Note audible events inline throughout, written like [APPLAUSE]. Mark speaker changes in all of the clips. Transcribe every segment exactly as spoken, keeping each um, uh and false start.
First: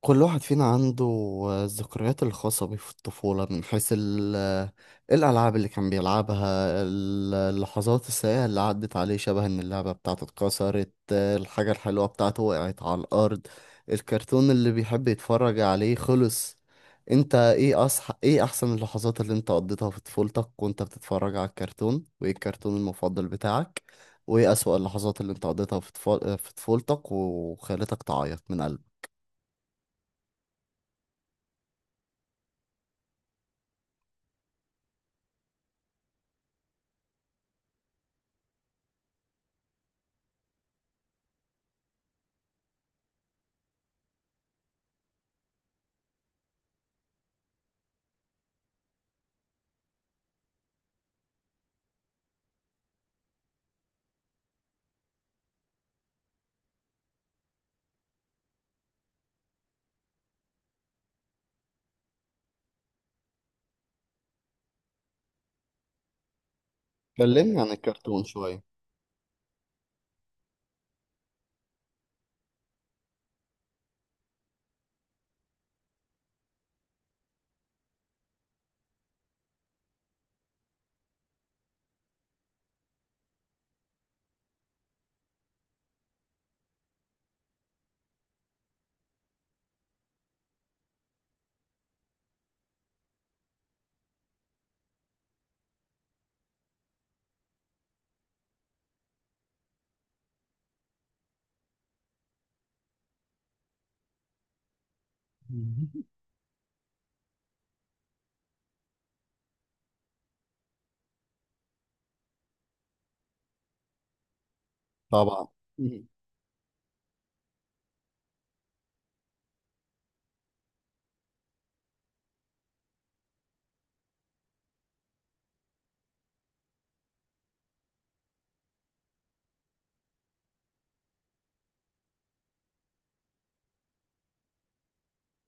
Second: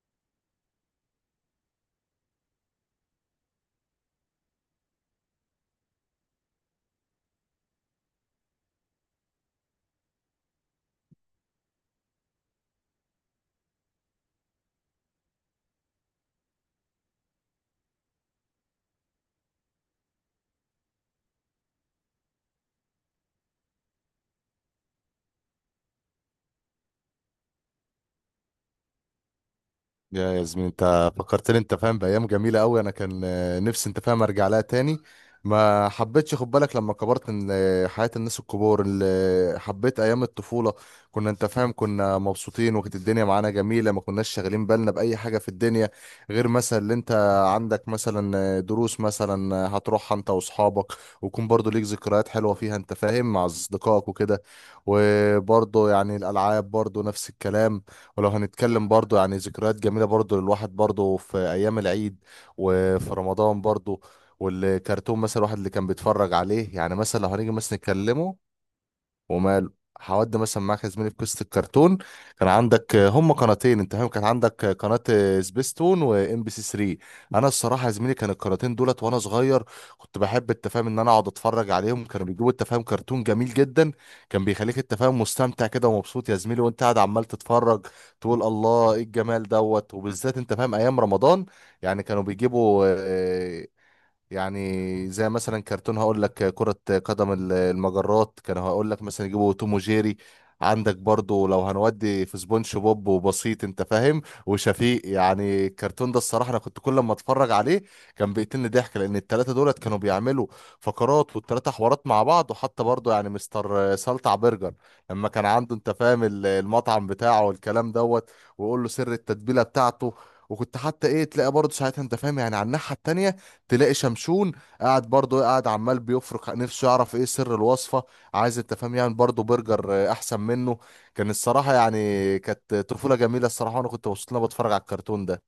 Speaker 1: كل واحد فينا عنده الذكريات الخاصة بيه في الطفولة، من حيث ال- الألعاب اللي كان بيلعبها، ال- اللحظات السيئة اللي عدت عليه، شبه إن اللعبة بتاعته اتكسرت، الحاجة الحلوة بتاعته وقعت على الأرض، الكرتون اللي بيحب يتفرج عليه خلص. انت ايه أصح... ايه أحسن اللحظات اللي انت قضيتها في طفولتك وانت بتتفرج على الكرتون، وايه الكرتون المفضل بتاعك، وايه أسوأ اللحظات اللي انت قضيتها في طفو- في طفولتك وخلتك تعيط من قلبك؟
Speaker 2: يا ياسمين، انت فكرتني، انت فاهم، بايام جميله قوي. انا كان آه، نفسي، انت فاهم، ارجع لها تاني. ما حبيتش خد بالك لما كبرت ان آه، حياه الناس الكبار اللي حبيت ايام الطفوله. كنا، انت فاهم، كنا مبسوطين، وكانت الدنيا معانا جميله، ما كناش شاغلين بالنا باي حاجه في الدنيا. غير مثلا اللي انت عندك مثلا آه، دروس مثلا آه، هتروحها انت واصحابك، ويكون برضو ليك ذكريات حلوه فيها، انت فاهم، مع اصدقائك وكده. وبرضو يعني الالعاب برضو نفس الكلام. ولو هنتكلم برضو يعني ذكريات جميلة برضو للواحد، برضو في أيام العيد وفي رمضان برضو. والكرتون مثلا الواحد اللي كان بيتفرج عليه، يعني مثلا لو هنيجي
Speaker 1: كلمني عن
Speaker 2: مثلا
Speaker 1: الكرتون
Speaker 2: نتكلمه.
Speaker 1: شوية.
Speaker 2: ومال، هودي مثلا معاك يا زميلي في قصه الكرتون. كان عندك هم قناتين، انت فاهم، كان عندك قناه سبيستون وام بي سي ثلاثة. انا الصراحه يا زميلي كان القناتين دولت وانا صغير، كنت بحب التفاهم ان انا اقعد اتفرج عليهم. كانوا بيجيبوا التفاهم كرتون جميل جدا، كان بيخليك التفاهم مستمتع كده ومبسوط يا زميلي وانت قاعد عمال تتفرج، تقول الله ايه الجمال دوت. وبالذات، انت فاهم، ايام رمضان يعني كانوا بيجيبوا آه، يعني زي مثلا كرتون، هقول لك كرة قدم ال- المجرات، كانوا هقول لك مثلا يجيبوا توم وجيري. عندك برضو لو هنودي في سبونج بوب وبسيط، انت فاهم، وشفيق. يعني
Speaker 1: مهم.
Speaker 2: الكرتون ده الصراحة انا كنت كل ما اتفرج عليه كان بيقتلني ضحك، لان التلاتة دولت كانوا بيعملوا فقرات والتلاتة حوارات مع بعض. وحتى برضو يعني مستر سلطع برجر لما كان
Speaker 1: طبعا.
Speaker 2: عنده، انت
Speaker 1: مم.
Speaker 2: فاهم، ال- المطعم بتاعه والكلام دوت، ويقول له سر التتبيلة بتاعته. وكنت حتى ايه، تلاقي برضه ساعتها، انت فاهم، يعني على الناحية التانية تلاقي شمشون قاعد برضه، قاعد عمال بيفرك نفسه يعرف ايه سر الوصفة، عايز، انت فاهم، يعني برضه برجر آه، احسن منه. كان الصراحة يعني كانت طفولة جميلة الصراحة، وانا كنت مبسوط ان انا بتفرج على الكرتون ده.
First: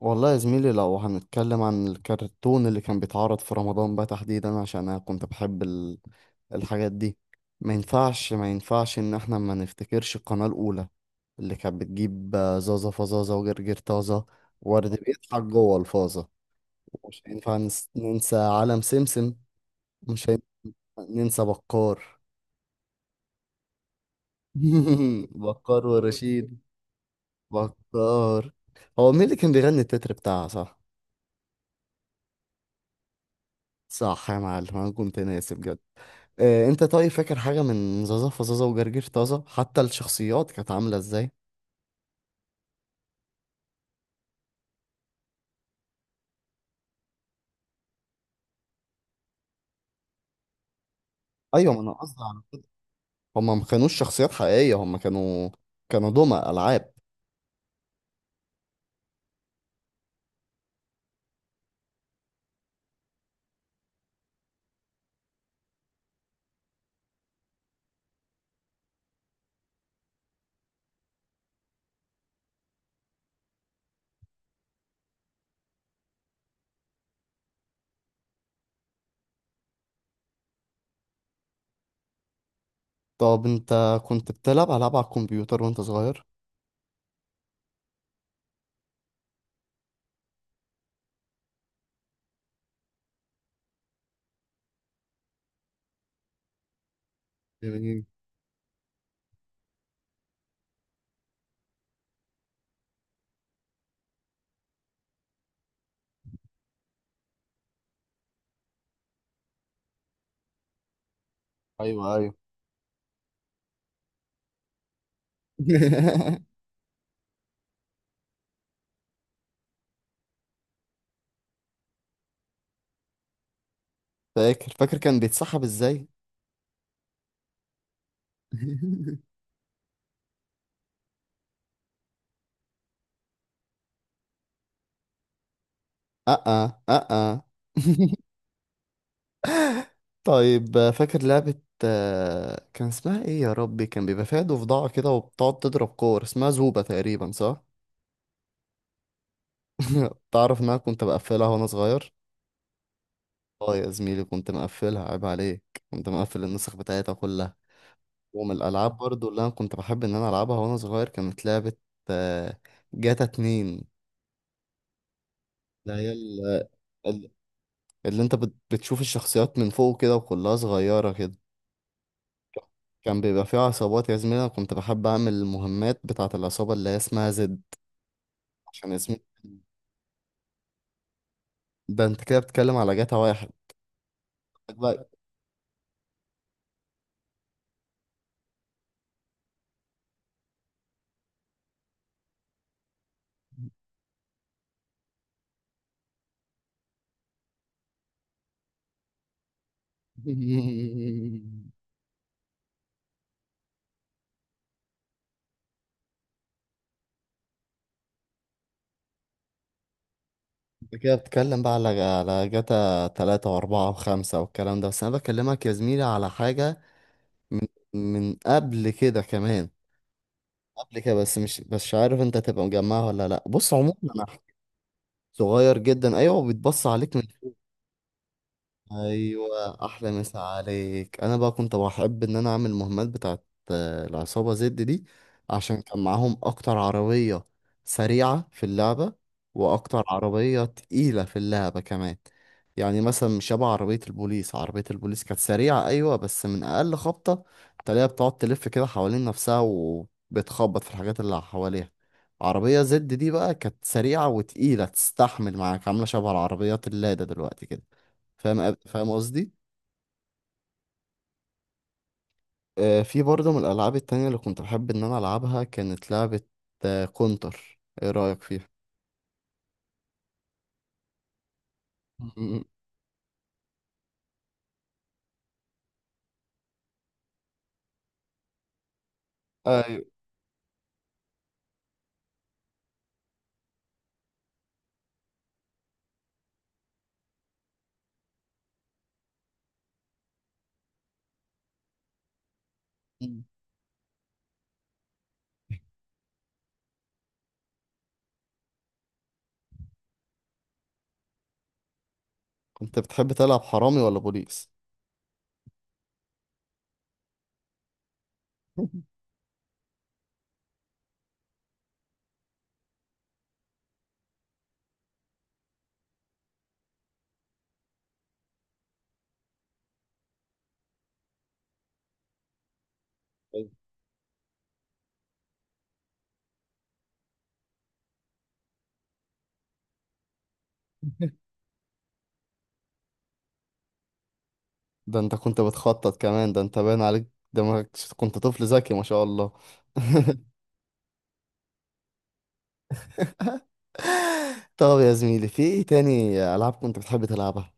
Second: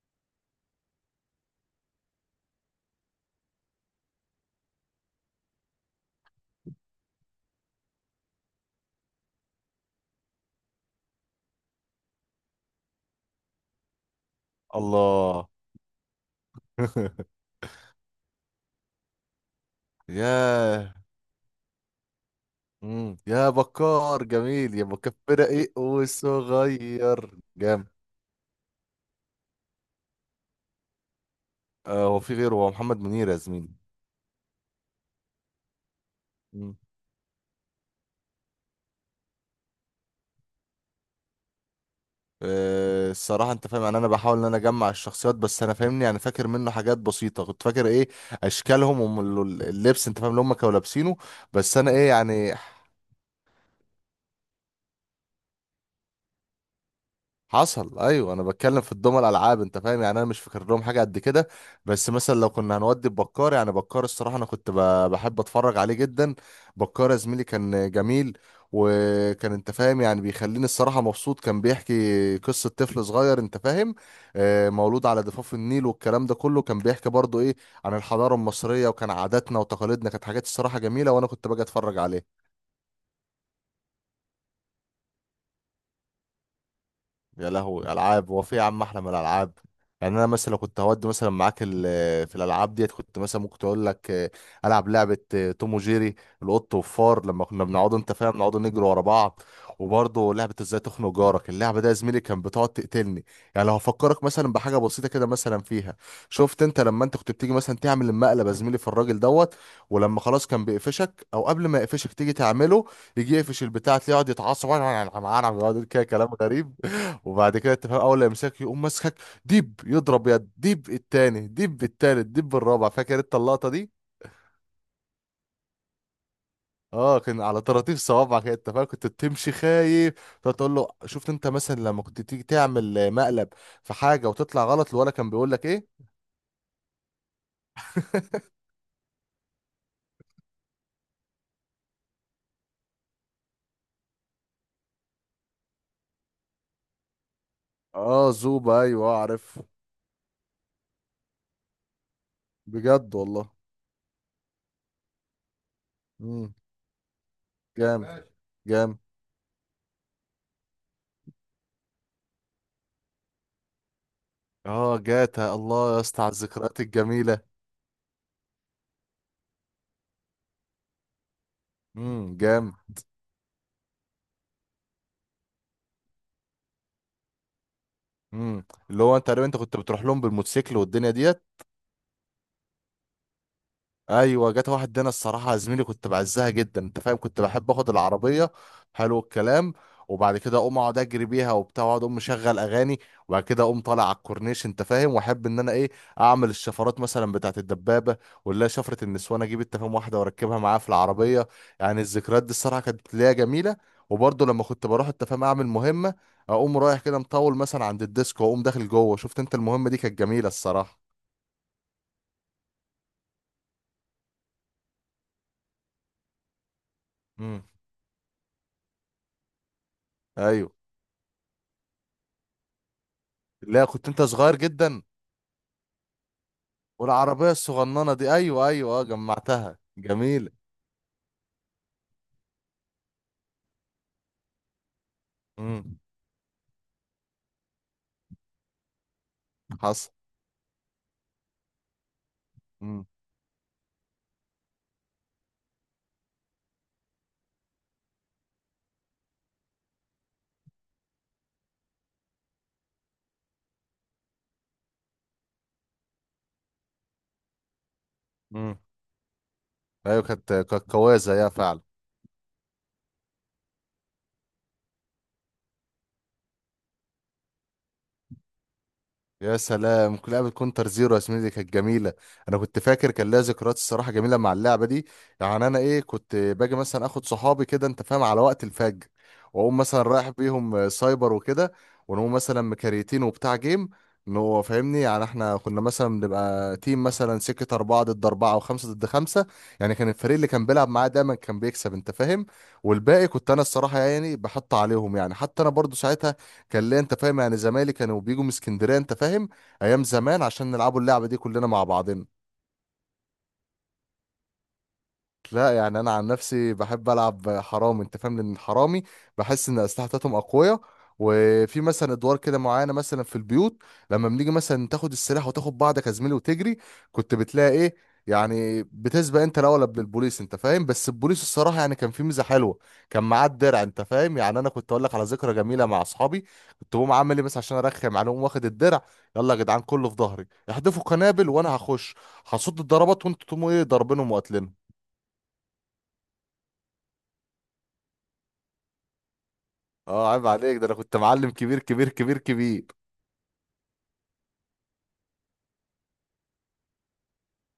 Speaker 1: والله يا زميلي، لو هنتكلم عن الكرتون اللي كان بيتعرض في رمضان بقى تحديدا، عشان انا كنت بحب ال... الحاجات دي، ما ينفعش ما ينفعش ان احنا ما نفتكرش القناة الاولى اللي كانت بتجيب آه، زازا فزازا وجرجير طازة ورد بيضحك
Speaker 2: الله.
Speaker 1: جوه الفازة. ومش
Speaker 2: [LAUGHS]
Speaker 1: هينفع نس- ننسى عالم سمسم، مش هينفع
Speaker 2: ياه.
Speaker 1: ننسى بكار.
Speaker 2: مم. يا بكار، جميل يا بكار،
Speaker 1: [LAUGHS]
Speaker 2: فرق ايه
Speaker 1: بكار ورشيد،
Speaker 2: وصغير. جامد.
Speaker 1: بكار. هو مين اللي كان بيغني التتر بتاعها، صح؟
Speaker 2: آه، هو في غيره، هو محمد منير يا زميلي.
Speaker 1: صح يا معلم، انا كنت ناسي بجد. آه، انت طيب فاكر حاجه من زازا فزازا وجرجير طازه، حتى الشخصيات كانت عامله ازاي؟
Speaker 2: آه، الصراحة، انت فاهم، يعني انا بحاول ان انا اجمع الشخصيات، بس انا فاهمني يعني فاكر منه حاجات بسيطة. كنت فاكر ايه اشكالهم واللبس، انت فاهم، اللي هم كانوا لابسينه،
Speaker 1: ايوه،
Speaker 2: بس
Speaker 1: ما
Speaker 2: انا
Speaker 1: انا
Speaker 2: ايه
Speaker 1: قصدي
Speaker 2: يعني.
Speaker 1: على- هما ما كانوش شخصيات حقيقيه، هما كانوا كانوا دمى العاب.
Speaker 2: حصل، ايوه، انا بتكلم في الدول الالعاب، انت فاهم، يعني انا مش فاكر لهم حاجه قد كده. بس مثلا لو كنا هنودي بكار، يعني بكار الصراحه انا كنت ب- بحب اتفرج عليه جدا. بكار يا زميلي كان جميل، وكان، انت فاهم، يعني بيخليني الصراحه مبسوط. كان بيحكي قصه طفل صغير، انت فاهم، آه، مولود على ضفاف النيل، والكلام ده كله كان بيحكي برضو ايه عن الحضاره المصريه، وكان عاداتنا وتقاليدنا كانت حاجات الصراحه جميله، وانا كنت باجي اتفرج عليه.
Speaker 1: طب انت كنت بتلعب العاب على الكمبيوتر وانت صغير؟
Speaker 2: يا لهوي، العاب هو في يا عم احلى من الالعاب. يعني انا مثلا لو كنت هودي مثلا معاك ال- في الالعاب ديت، كنت مثلا ممكن تقول لك آه، العب لعبه آه، توم وجيري، القط والفار، لما كنا بنقعد،
Speaker 1: جميل.
Speaker 2: انت فاهم، نقعد نجري ورا بعض. وبرضه لعبه ازاي تخنق جارك، اللعبه ده يا زميلي كان بتقعد تقتلني. يعني لو هفكرك مثلا بحاجه بسيطه كده مثلا فيها، شفت انت لما انت كنت بتيجي مثلا تعمل المقلب يا زميلي في الراجل دوت، ولما خلاص كان بيقفشك، او قبل ما يقفشك
Speaker 1: ايوه
Speaker 2: تيجي
Speaker 1: ايوه.
Speaker 2: تعمله، يجي يقفش البتاع، تلاقيه يقعد يتعصب. [LAUGHS] يقعد كده كلام
Speaker 1: [LAUGHS]
Speaker 2: غريب. وبعد كده تفهم اول لا يمسكك، يقوم ماسكك، ديب يضرب يد ديب التاني ديب التالت ديب الرابع. فاكر انت اللقطه دي؟
Speaker 1: فاكر فاكر كان بيتسحب ازاي.
Speaker 2: اه، كان على طراطيف صوابعك، انت فاهم، كنت
Speaker 1: [LAUGHS]
Speaker 2: بتمشي خايف. تقعد تقول له شفت انت مثلا لما كنت تيجي تعمل آه، مقلب في حاجه وتطلع غلط، الولا كان بيقول لك ايه.
Speaker 1: اه اه اه. [LAUGHS]
Speaker 2: [LAUGHS]
Speaker 1: طيب آه، فاكر لعبة آه، كان اسمها ايه يا ربي، كان بيبقى فيها ضفدعة كده وبتقعد تضرب كور، اسمها زوبة تقريبا، صح؟
Speaker 2: اه، زوبا، ايوه اعرف.
Speaker 1: [LAUGHS] تعرف ان انا كنت بقفلها وانا صغير؟
Speaker 2: بجد والله.
Speaker 1: اه يا زميلي، كنت مقفلها، عيب عليك. كنت مقفل
Speaker 2: امم.
Speaker 1: النسخ بتاعتها كلها.
Speaker 2: جامد.
Speaker 1: ومن الالعاب
Speaker 2: جامد.
Speaker 1: برضو اللي انا كنت بحب ان انا العبها وانا صغير، كانت لعبة آه، جاتا اتنين،
Speaker 2: اه، جاتا، الله
Speaker 1: اللي
Speaker 2: يا
Speaker 1: هي
Speaker 2: اسطى على
Speaker 1: ال-
Speaker 2: الذكريات
Speaker 1: ال-
Speaker 2: الجميله.
Speaker 1: اللي انت بت- بتشوف الشخصيات من فوق كده وكلها صغيرة كده.
Speaker 2: امم. جامد.
Speaker 1: كان بيبقى فيها عصابات يا زميلي، انا كنت بحب اعمل المهمات بتاعة العصابة اللي هي اسمها زد،
Speaker 2: امم.
Speaker 1: عشان
Speaker 2: اللي هو
Speaker 1: اسمه.
Speaker 2: انت تقريبا انت كنت بتروح لهم بالموتوسيكل والدنيا ديت.
Speaker 1: ده انت كده بتتكلم على جاتا واحد.
Speaker 2: ايوه، جت واحد
Speaker 1: بقى-
Speaker 2: دينا الصراحه يا زميلي كنت بعزها جدا، انت فاهم، كنت بحب اخد العربيه. حلو الكلام. وبعد كده اقوم اقعد اجري بيها وبتاع، واقعد اقوم مشغل اغاني، وبعد كده اقوم طالع على الكورنيش، انت فاهم، واحب ان انا ايه اعمل الشفرات مثلا بتاعت الدبابه، ولا شفره النسوان اجيب، انت فاهم، واحده واركبها معاها في العربيه.
Speaker 1: [LAUGHS]
Speaker 2: يعني الذكريات دي الصراحه كانت ليا جميله. وبرضه لما كنت بروح، انت فاهم، اعمل مهمه، اقوم رايح كده مطول مثلا عند الديسكو، واقوم داخل جوه، شفت انت المهمه دي كانت جميله
Speaker 1: انت
Speaker 2: الصراحه.
Speaker 1: كده بتتكلم بقى على على جاتا تلاتة واربعة وخمسة والكلام ده، بس انا بكلمك يا زميلي على حاجة
Speaker 2: مم.
Speaker 1: من من قبل كده كمان.
Speaker 2: ايوه.
Speaker 1: قبل كده، بس مش بس مش عارف انت تبقى مجمعها ولا لا. بص،
Speaker 2: لا،
Speaker 1: عموما
Speaker 2: كنت انت
Speaker 1: انا هحكي.
Speaker 2: صغير جدا.
Speaker 1: صغير جدا ايوه، وبيتبص عليك من
Speaker 2: والعربية الصغننة دي، أيوة أيوة، أه
Speaker 1: ايوه.
Speaker 2: جمعتها
Speaker 1: احلى مسا
Speaker 2: جميلة.
Speaker 1: عليك، انا بقى كنت بحب ان انا اعمل مهمات بتاعت آه، العصابه زد دي، عشان
Speaker 2: امم.
Speaker 1: كان معاهم اكتر عربيه سريعه في اللعبه، واكتر
Speaker 2: حصل.
Speaker 1: عربيه تقيله في اللعبه كمان. يعني
Speaker 2: امم.
Speaker 1: مثلا مش شبه عربيه البوليس، عربيه البوليس كانت سريعه ايوه، بس من اقل خبطه تلاقيها بتقعد تلف كده حوالين نفسها وبتخبط في الحاجات اللي حواليها. عربيه زد دي بقى كانت سريعه وتقيله، تستحمل معاك، عامله شبه العربيات اللاده دلوقتي كده. فاهم،
Speaker 2: امم.
Speaker 1: فاهم قصدي.
Speaker 2: أيوة، كانت كانت قوية زيها فعلا.
Speaker 1: آه، في برضه من الألعاب التانية اللي كنت بحب إن أنا ألعبها، كانت لعبة آه، كونتر، إيه رأيك فيها؟
Speaker 2: يا سلام، كل لعبة كونتر زيرو يا زميلي دي كانت جميلة. أنا
Speaker 1: م-
Speaker 2: كنت فاكر كان لها ذكريات الصراحة جميلة مع اللعبة دي. يعني أنا إيه، كنت باجي مثلا آخد صحابي كده، أنت فاهم، على وقت الفجر، وأقوم مثلا
Speaker 1: أيوة.
Speaker 2: رايح بيهم آه، سايبر وكده، ونقوم مثلا مكاريتين وبتاع جيم. إنه فاهمني، يعني إحنا كنا مثلا بنبقى تيم مثلا سكة أربعة ضد أربعة أو خمسة ضد خمسة. يعني كان الفريق اللي كان بيلعب معاه دايما كان بيكسب، أنت فاهم، والباقي
Speaker 1: م.
Speaker 2: كنت أنا الصراحة يعني بحط عليهم. يعني حتى أنا برضو ساعتها كان ليه، انت فاهم، يعني زمايلي كانوا بيجوا من اسكندريه، انت فاهم، ايام زمان، عشان نلعبوا اللعبه دي كلنا مع بعضنا.
Speaker 1: كنت بتحب تلعب حرامي ولا بوليس؟
Speaker 2: لا، يعني انا عن نفسي بحب العب حرامي، انت فاهم، لان الحرامي
Speaker 1: [LAUGHS]
Speaker 2: بحس ان الاسلحه بتاعتهم اقويه، وفي مثلا ادوار كده معينه مثلا في البيوت. لما بنيجي مثلا تاخد السلاح وتاخد بعضك يا زميلي وتجري، كنت بتلاقي ايه يعني بتسبق انت الاول قبل البوليس، انت فاهم. بس البوليس الصراحه يعني كان في ميزه حلوه، كان معاه
Speaker 1: أيوة.
Speaker 2: الدرع، انت فاهم. يعني انا كنت اقول لك على ذكرى جميله مع اصحابي، كنت بقوم عامل ايه بس عشان ارخم عليهم واخد الدرع. يلا يا جدعان، كله في ظهري، احدفوا قنابل وانا هخش، هصد الضربات، وانتوا تقوموا ايه ضاربينهم وقتلين.
Speaker 1: ده أنت كنت بتخطط كمان، ده أنت باين عليك دماغك، ش- كنت طفل ذكي ما شاء الله.
Speaker 2: اه، عيب
Speaker 1: [LAUGHS]
Speaker 2: عليك، ده انا كنت معلم كبير كبير كبير كبير.
Speaker 1: طب يا زميلي، في إيه تاني ألعاب كنت بتحب تلعبها؟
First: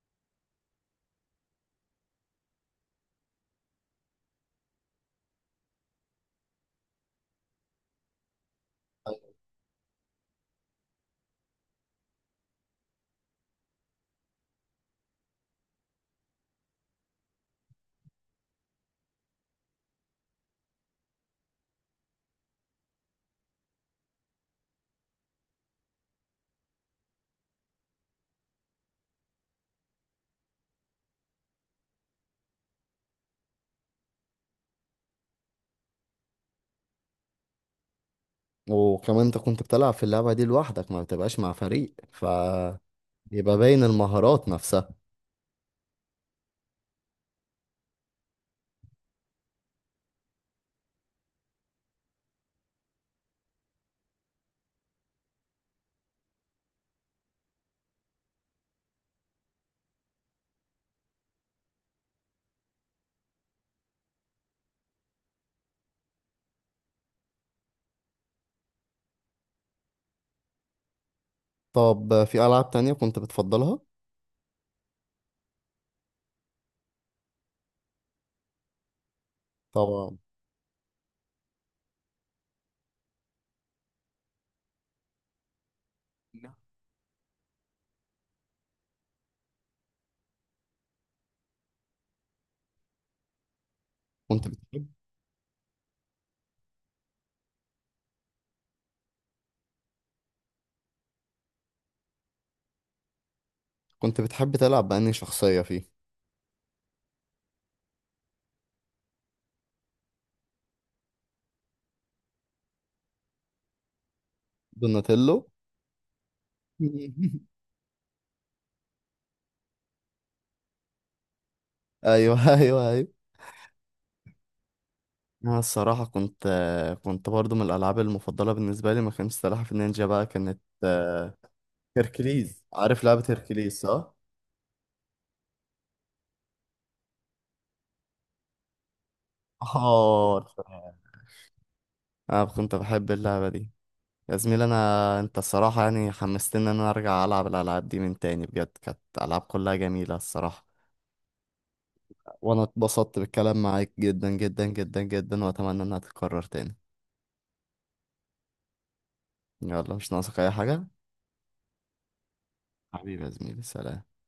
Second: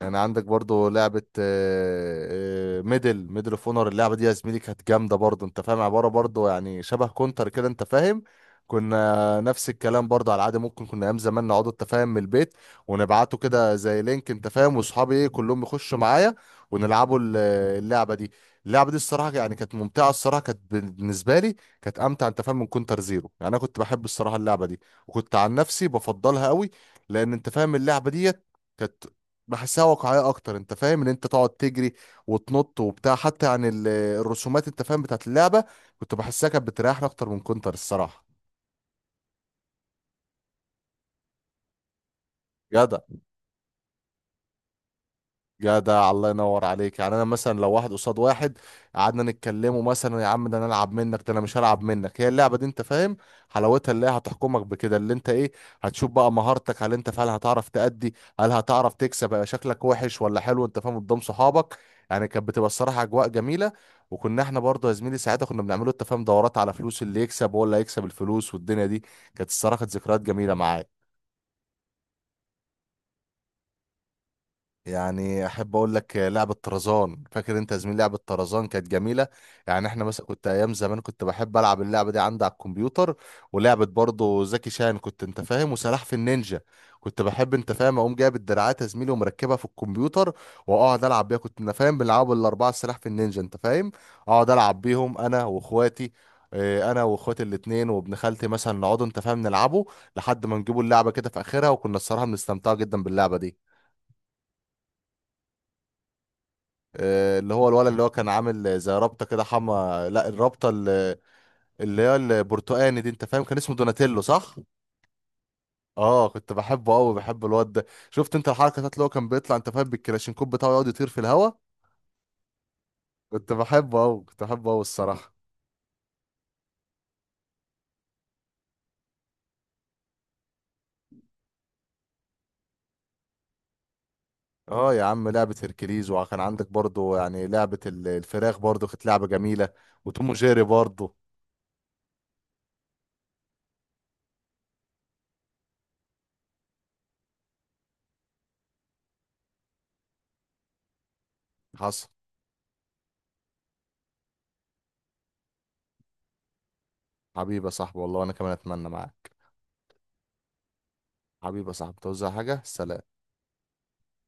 Speaker 2: يعني عندك برضو لعبة آه، آه، ميدل ميدل اوف اونر، اللعبة دي يا زميلي كانت جامدة برضو، انت فاهم، عبارة برضو يعني شبه كونتر كده، انت فاهم. كنا
Speaker 1: أيوة.
Speaker 2: نفس الكلام برضو على العادة، ممكن كنا ايام زمان نقعد، انت فاهم، من البيت، ونبعته كده زي لينك، انت فاهم، واصحابي ايه كلهم يخشوا معايا ونلعبوا ال- اللعبة دي. اللعبة دي الصراحة يعني كانت ممتعة، الصراحة كانت بالنسبة لي كانت امتع، انت فاهم، من كونتر زيرو. يعني انا كنت بحب الصراحة اللعبة دي، وكنت عن نفسي بفضلها قوي، لان انت فاهم اللعبة دي كانت بحسها واقعية أكتر، أنت فاهم، إن أنت تقعد تجري وتنط وبتاع. حتى عن ال- الرسومات، أنت فاهم، بتاعت اللعبة، كنت بحسها كانت بتريحني أكتر من كونتر الصراحة.
Speaker 1: وكمان أنت كنت بتلعب في اللعبة دي لوحدك، ما بتبقاش مع فريق فبيبقى
Speaker 2: جدع.
Speaker 1: باين المهارات نفسها.
Speaker 2: جدع، الله ينور عليك. يعني انا مثلا لو واحد قصاد واحد، قعدنا نتكلموا مثلا يا عم، ده انا العب منك، ده انا مش هلعب منك. هي اللعبه دي، انت فاهم، حلاوتها اللي هي هتحكمك بكده، اللي انت ايه هتشوف بقى مهارتك. هل انت فعلا هتعرف تأدي؟ هل هتعرف تكسب؟ هيبقى شكلك وحش ولا حلو، انت فاهم، قدام صحابك؟ يعني كانت بتبقى الصراحه اجواء جميله. وكنا احنا برضه يا زميلي ساعتها كنا بنعمله التفاهم دورات على فلوس، اللي يكسب هو اللي هيكسب الفلوس، والدنيا دي كانت الصراحه كانت ذكريات جميله معايا.
Speaker 1: طب في ألعاب تانية كنت بتفضلها؟
Speaker 2: يعني احب اقول لك لعبه طرزان، فاكر انت يا زميلي لعبه طرزان كانت جميله. يعني احنا
Speaker 1: طبعا.
Speaker 2: مثلا كنت ايام زمان كنت بحب العب اللعبه دي عندي على الكمبيوتر. ولعبه برضه زكي شان، كنت انت فاهم وسلاح في النينجا، كنت بحب انت فاهم اقوم جايب الدراعات يا زميلي ومركبها في الكمبيوتر، واقعد العب بيها. كنت انا فاهم بنلعبوا الاربعه سلاح في النينجا، انت فاهم،
Speaker 1: كنت
Speaker 2: اقعد العب
Speaker 1: بتحب
Speaker 2: بيهم انا واخواتي. اه، انا واخواتي الاتنين وابن خالتي مثلا نقعدوا، انت فاهم، نلعبوا، لحد ما نجيبوا اللعبه كده في اخرها. وكنا الصراحه بنستمتع جدا باللعبه دي.
Speaker 1: كنت بتحب تلعب بأنهي شخصية فيه؟
Speaker 2: آه، اللي هو الولد، اللي هو كان عامل زي رابطة كده، حما لا، الرابطة اللي، اللي هي البرتقاني دي، انت فاهم، كان اسمه دوناتيلو، صح؟
Speaker 1: دوناتيلو.
Speaker 2: اه كنت بحبه قوي،
Speaker 1: [LAUGHS]
Speaker 2: بحب الواد ده. شفت انت الحركة بتاعت اللي هو كان بيطلع، انت فاهم، بالكلاشينكوب بتاعه يقعد يطير في الهوا.
Speaker 1: أيوه أيوه أيوه.
Speaker 2: كنت بحبه قوي، كنت بحبه قوي الصراحة.
Speaker 1: أنا الصراحة كنت كنت برضو من الألعاب المفضلة بالنسبة لي، ما كانتش سلاحف النينجا بقى، كانت آه، هيركليز، عارف لعبة هيركليز، صح؟
Speaker 2: اه يا عم، لعبة هيركليز، وكان عندك برضو يعني لعبة ال- الفراخ برضو كانت لعبة جميلة، وتوم
Speaker 1: آه.
Speaker 2: وجيري برضو.
Speaker 1: أنا كنت بحب اللعبة دي. يا زميلي، أنا أنت الصراحة يعني حمستني إن أنا أرجع ألعب الألعاب دي من تاني، بجد كانت ألعاب كلها جميلة الصراحة.
Speaker 2: حصل.
Speaker 1: وانا اتبسطت بالكلام معاك جدا جدا جدا جدا، واتمنى انها تتكرر تاني.
Speaker 2: حبيبي يا صاحبي، والله انا كمان اتمنى معاك.
Speaker 1: يلا، مش ناقصك اي حاجة.
Speaker 2: حبيبي يا صاحبي، توزع حاجة، سلام.
Speaker 1: حبيبي يا زميلي، سلام.